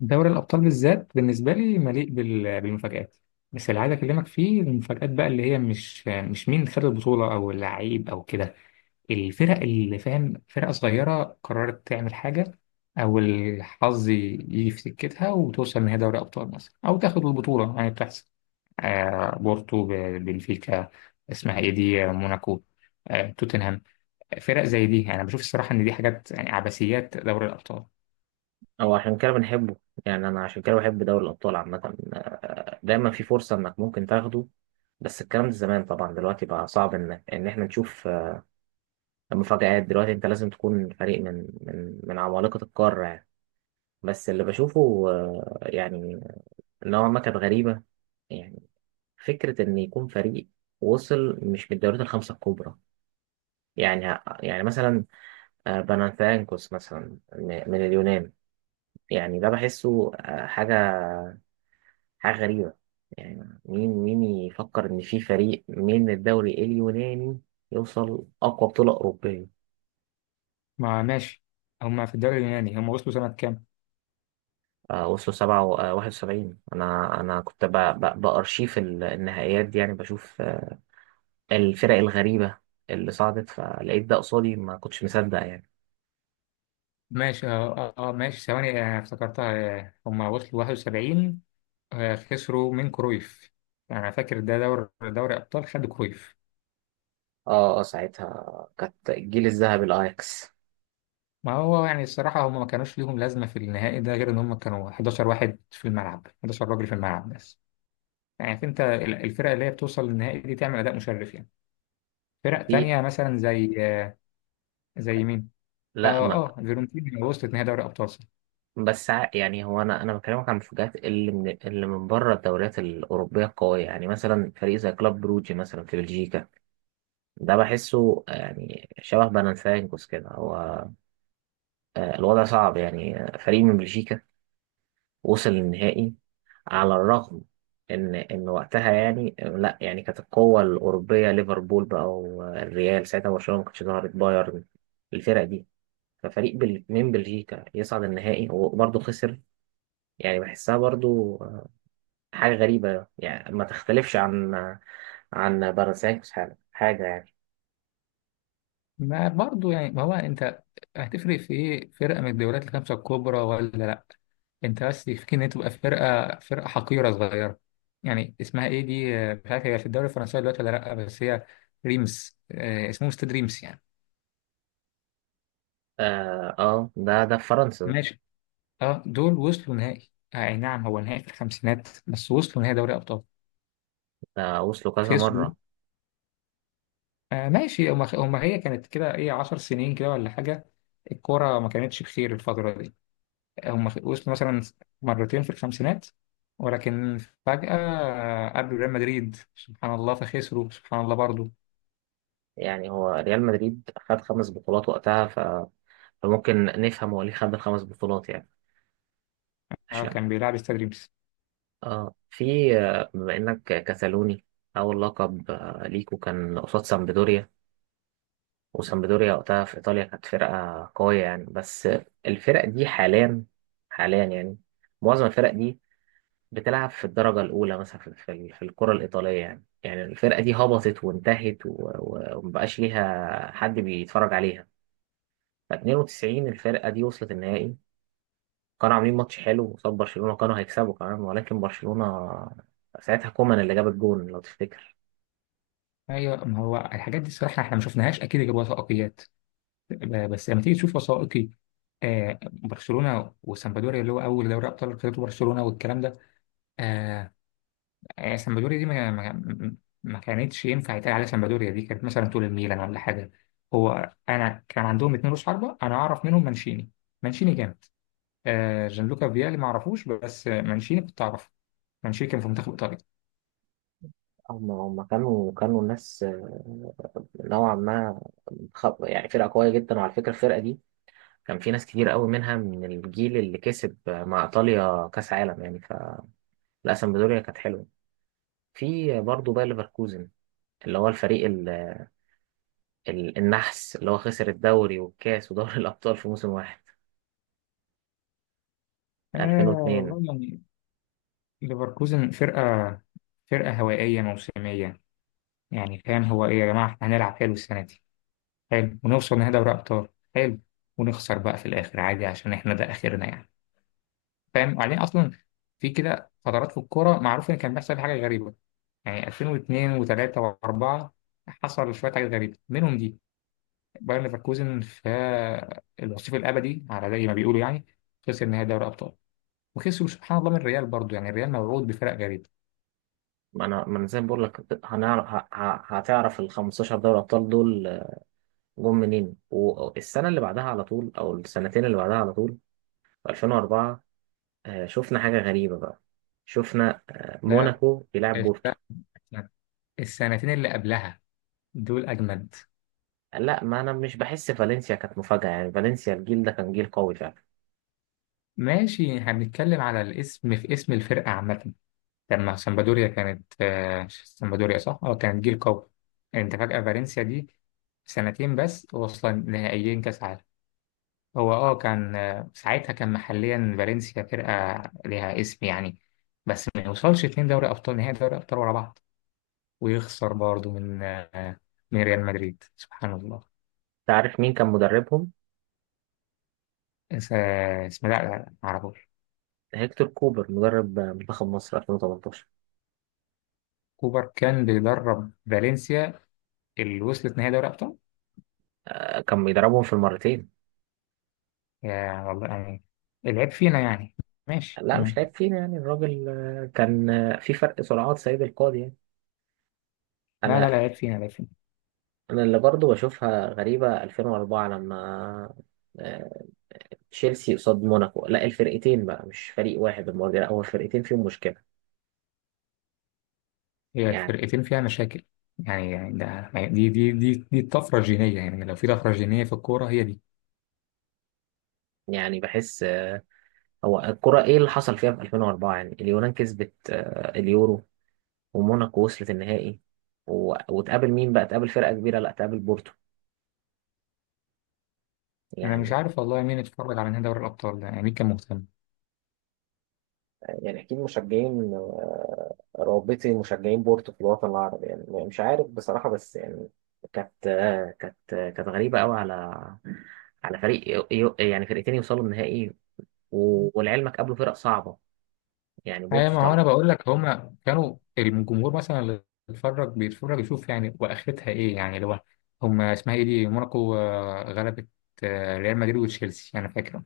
دوري الأبطال بالذات بالنسبة لي مليء بالمفاجآت. بس اللي عايز أكلمك فيه المفاجآت بقى اللي هي مش مين خد البطولة أو اللعيب أو كده. الفرق اللي فاهم، فرقة صغيرة قررت تعمل حاجة أو الحظ يجي في سكتها وتوصل نهائي دوري أبطال مثلا أو تاخد البطولة، يعني بتحصل. بورتو، بنفيكا، اسمها إيه دي؟ موناكو، توتنهام. فرق زي دي، يعني أنا بشوف الصراحة إن دي حاجات يعني عبثيات دوري الأبطال. هو عشان كده بنحبه. يعني انا عشان كده بحب دوري الابطال عامه، دايما في فرصه انك ممكن تاخده. بس الكلام ده زمان طبعا، دلوقتي بقى صعب ان احنا نشوف مفاجآت. دلوقتي انت لازم تكون فريق من من عمالقه القاره يعني. بس اللي بشوفه يعني نوعا ما كانت غريبه. يعني فكره ان يكون فريق وصل مش من الدوريات الخمسه الكبرى، يعني مثلا بانانثياكوس مثلا من اليونان. يعني ده بحسه حاجه، حاجة غريبة. يعني مين يفكر إن في فريق من الدوري اليوناني يوصل أقوى بطولة أوروبية؟ ما ماشي. هما في الدوري اليوناني هما وصلوا سنة كام؟ آه وصلوا سبعة و- آه، واحد وسبعين. أنا كنت بأرشيف النهائيات دي، يعني بشوف الفرق الغريبة اللي صعدت، فلقيت ده قصادي ما كنتش مصدق يعني. ماشي، ماشي، ثواني، افتكرتها. هما وصلوا 71، خسروا من كرويف. أنا فاكر ده دوري أبطال خدوا كرويف. اه اه ساعتها كانت الجيل الذهبي الأياكس. ما هو يعني الصراحة هما ما كانوش ليهم لازمة في النهائي ده غير إن هما كانوا 11 واحد في الملعب، 11 راجل في الملعب بس. يعني عارف أنت، الفرق اللي هي بتوصل للنهائي دي تعمل أداء مشرف يعني. فرق في تانية مثلا زي زي مين؟ لا ما اه فيورنتينا وصلت نهائي دوري أبطال. بس يعني هو انا بكلمك عن المفاجآت اللي من اللي من بره الدوريات الاوروبيه القويه. يعني مثلا فريق زي كلوب بروجي مثلا في بلجيكا، ده بحسه يعني شبه بلانسيانكوس كده. هو الوضع صعب يعني. فريق من بلجيكا وصل للنهائي، على الرغم ان وقتها يعني آه، لا يعني كانت القوة الأوروبية ليفربول بقى، والريال ساعتها، برشلونة ما كانتش ظهرت، بايرن، الفرق دي. ففريق من بلجيكا يصعد النهائي وبرضه خسر، يعني بحسها برضه حاجة غريبة يعني، ما تختلفش عن عن بلانسيانكوس. حاجة يعني. ما برضه يعني، ما هو انت هتفرق في ايه فرقه من الدوريات الخمسه الكبرى ولا لا؟ انت بس يكفيك ان هي تبقى فرقه حقيره صغيره يعني. اسمها ايه دي؟ مش عارف هي في الدوري الفرنسي دلوقتي ولا لا، بس هي ريمس، اسمهم استاد ريمس يعني. اه ده في فرنسا. ماشي. اه دول وصلوا نهائي، اي نعم، هو نهائي في الخمسينات بس وصلوا نهائي دوري ابطال. ده وصلوا كذا خسروا. مرة. آه ماشي، هما هي كانت كده ايه، 10 سنين كده ولا حاجه. الكوره ما كانتش بخير الفتره دي. هم وصلوا مثلا مرتين في الخمسينات، ولكن فجأة قابلوا ريال مدريد سبحان الله فخسروا سبحان الله برضه. يعني هو ريال مدريد خد خمس بطولات وقتها، ف... فممكن نفهم هو ليه خد الخمس بطولات يعني، عشان. كان بيلعب استاد ريمس. اه في آه، بما انك كتالوني، اول لقب ليكو كان قصاد سامبدوريا، وسامبدوريا وقتها في ايطاليا كانت فرقة قوية يعني. بس الفرق دي حاليا، حاليا يعني معظم الفرق دي بتلعب في الدرجة الأولى مثلا في في الكرة الإيطالية. يعني الفرقة دي هبطت وانتهت ومبقاش ليها حد بيتفرج عليها. 92 الفرقة دي وصلت النهائي، كانوا عاملين ماتش حلو قصاد برشلونة، كانوا هيكسبوا كمان، ولكن برشلونة ساعتها كومان اللي جاب الجون لو تفتكر. ايوه، ما هو الحاجات دي الصراحه احنا ما شفناش، اكيد جاب وثائقيات. بس لما تيجي تشوف وثائقي برشلونه وسامبدوريا، اللي هو اول دوري ابطال خدته برشلونه والكلام ده. آه سامبدوريا دي ما كانتش ينفع يتقال عليها. سامبدوريا دي كانت مثلا طول الميلان ولا حاجه. هو انا كان عندهم اتنين رؤوس حربه، انا اعرف منهم مانشيني. مانشيني جامد. جانلوكا فيالي ما اعرفوش، بس مانشيني كنت اعرفه. مانشيني كان في منتخب ايطاليا. هم كانوا الناس نوعا ما يعني فرقة قوية جدا. وعلى فكرة الفرقة دي كان في ناس كتير قوي منها من الجيل اللي كسب مع إيطاليا كأس عالم يعني. فالأسمبدوريا كانت حلوة. في برضه باير ليفركوزن اللي هو الفريق النحس، اللي هو خسر الدوري والكاس ودوري الأبطال في موسم واحد، آه 2002. والله يعني. ليفركوزن فرقه، فرقه هوائيه موسميه. يعني فاهم، هو ايه يا جماعه، احنا هنلعب حلو السنه دي، حلو، ونوصل نهائي دوري ابطال، حلو، ونخسر بقى في الاخر عادي عشان احنا ده اخرنا يعني. فاهم؟ وبعدين اصلا في كده فترات في الكوره معروف ان كان بيحصل حاجه غريبه. يعني 2002 و3 و4 حصل شويه حاجات غريبه منهم دي. بايرن ليفركوزن، في الوصيف الابدي على زي ما بيقولوا يعني، خسر نهائي دوري ابطال وخسروا سبحان الله من الريال برضو. يعني الريال موعود بفرق غريب. ما انا زي ما بقول لك هنعرف هتعرف ال 15 دوري ابطال دول جم منين، والسنه اللي بعدها على طول او السنتين اللي بعدها على طول. في 2004 شفنا حاجه غريبه بقى، شفنا لا، موناكو بيلعب بورتو. الفرق السنتين اللي قبلها دول اجمد. لا ما انا مش بحس فالنسيا كانت مفاجاه، يعني فالنسيا الجيل ده كان جيل قوي فعلا. ماشي، هنتكلم على الاسم، في اسم الفرقه عامه. لما سامبادوريا كانت سامبادوريا، صح، اه، كانت جيل قوي. يعني انت فجاه فالنسيا دي سنتين بس واصلا نهائيين كاس عالم. هو اه كان ساعتها كان محليا فالنسيا فرقة ليها اسم يعني، بس ما يوصلش اتنين دوري أبطال، نهائي دوري أبطال ورا بعض، ويخسر برضه من من ريال مدريد سبحان الله. تعرف مين كان مدربهم؟ اسمه، لا معرفوش. هيكتور كوبر، مدرب منتخب مصر 2018. كوبر كان بيدرب فالنسيا اللي وصلت نهائي دوري أبطال. كان بيدربهم في المرتين. يا والله يعني. العيب فينا يعني. ماشي لا مش تمام. لعيب فينا، يعني الراجل كان في فرق سرعات سيد القاضي يعني. لا انا العيب فينا، العيب فينا. انا اللي برضو بشوفها غريبة 2004، لما آه، تشيلسي قصاد موناكو، لا الفرقتين بقى مش فريق واحد المرة دي، لا هو الفرقتين فيهم مشكلة هي يعني. فرقتين فيها مشاكل. يعني يعني ده دي دي دي دي الطفرة الجينية. يعني لو في طفرة جينية في الكورة هي دي. بحس هو الكرة ايه اللي حصل فيها في 2004؟ يعني اليونان كسبت اليورو، وموناكو وصلت النهائي، وتقابل مين بقى؟ تقابل فرقة كبيرة؟ لا، تقابل بورتو انا مش يعني. عارف والله مين اتفرج على نهائي دوري الابطال ده، يعني مين كان مهتم. يعني اكيد مشجعين رابطي مشجعين بورتو في الوطن العربي يعني، مش عارف بصراحه، بس يعني كانت كانت غريبه قوي على على فريق يعني فرقتين يوصلوا النهائي. ولعلمك قابلوا فرق صعبه، يعني ايوه، بورتو ما هو صلب. انا بقول لك هما كانوا الجمهور مثلا اللي بيتفرج يشوف يعني، واخرتها ايه يعني؟ اللي هو هما اسمها ايه دي، موناكو، غلبت ريال مدريد وتشيلسي انا فاكر.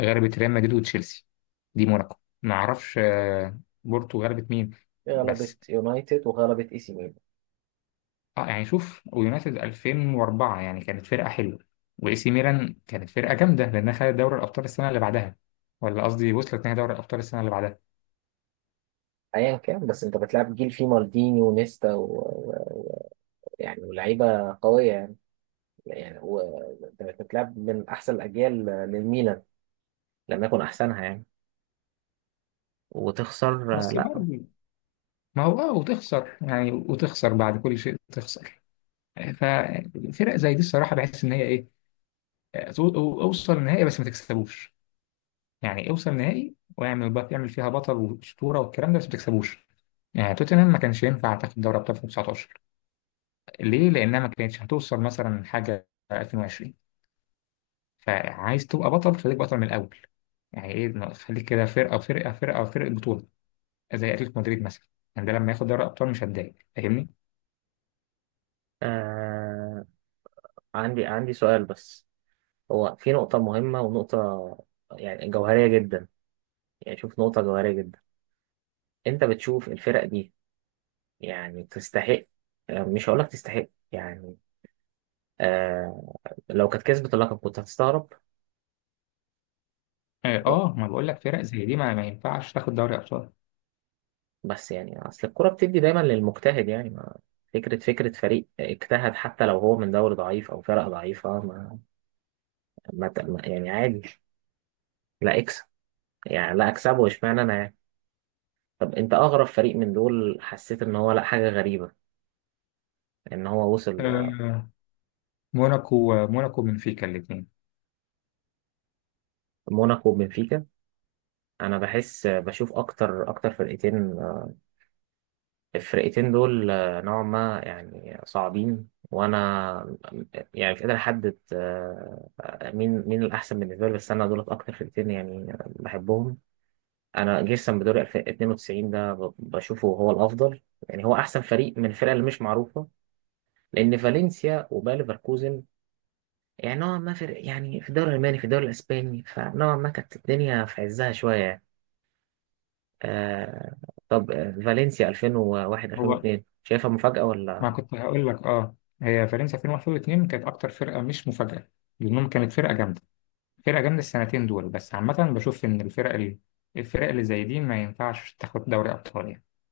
غلبت ريال مدريد وتشيلسي، دي موناكو. ما اعرفش بورتو غلبت مين. بس غلبت يونايتد وغلبت اي سي ميلان. اه، يعني شوف، ويونايتد 2004 يعني كانت فرقه حلوه، واي سي ميلان كانت فرقه جامده لانها خدت دوري الابطال السنه اللي بعدها، ولا قصدي وصلت نهائي دوري الابطال السنه اللي بعدها. ايا كان، بس انت بتلعب جيل فيه مالديني ونيستا ويعني ولاعيبه قويه يعني. يعني وانت بتلعب من احسن الاجيال للميلان، لم يكن احسنها يعني، وتخسر؟ بس لا. برضه ما هو اه وتخسر، يعني وتخسر بعد كل شيء تخسر. ففرق زي دي الصراحه بحس ان هي ايه، اوصل النهائي بس ما تكسبوش. يعني اوصل نهائي واعمل يعمل فيها بطل واسطوره والكلام ده، بس ما تكسبوش. يعني توتنهام ما كانش ينفع تاخد دوري ابطال 2019. ليه؟ لانها ما كانتش هتوصل مثلا حاجه 2020. فعايز تبقى بطل، خليك بطل من الاول. يعني ايه إنه خليك كده فرقه بطوله، زي اتلتيكو مدريد مثلا. يعني ده لما ياخد دوري ابطال مش هتضايق، فاهمني؟ آه. عندي سؤال بس. هو في نقطة مهمة، ونقطة يعني جوهرية جدا. يعني شوف، نقطة جوهرية جدا. أنت بتشوف الفرق دي يعني تستحق؟ آه مش هقولك تستحق يعني، آه، لو كانت كسبت اللقب كنت هتستغرب؟ اه، و- ما بقول لك فرق زي دي ما ينفعش تاخد دوري ابطال. بس يعني أصل الكرة بتدي دايما للمجتهد يعني. ما فكرة فريق اجتهد حتى لو هو من دوري ضعيف أو فرق ضعيفة، يعني عادي، لا اكسب، يعني لا اكسبه، اشمعنى أنا يعني. طب انت اغرب فريق من دول حسيت ان هو لا، حاجه غريبه ان هو وصل آه، موناكو وبنفيكا الاثنين. موناكو وبنفيكا. انا بحس بشوف اكتر فرقتين الفرقتين دول نوعا ما يعني صعبين. وانا يعني مش قادر احدد مين الاحسن بالنسبه لي، بس انا دولت اكتر فرقتين يعني بحبهم. انا جيرسون بدوري 92 ده بشوفه هو الافضل، يعني هو احسن فريق من الفرق اللي مش معروفه. لان فالنسيا وباير ليفركوزن يعني نوعا ما في، يعني في الدوري الألماني في الدوري الأسباني، فنوعا ما كانت الدنيا في عزها شوية يعني. آه. طب فالنسيا 2001 هو 2002 شايفها مفاجأة ما ولا؟ كنت هقول لك اه، هي فرنسا 2001 و2 كانت اكتر فرقه مش مفاجاه، لانهم كانت فرقه جامده، فرقه جامده السنتين دول. بس عامه بشوف ان الفرق اللي زي دي ما ينفعش تاخد دوري ابطال يعني.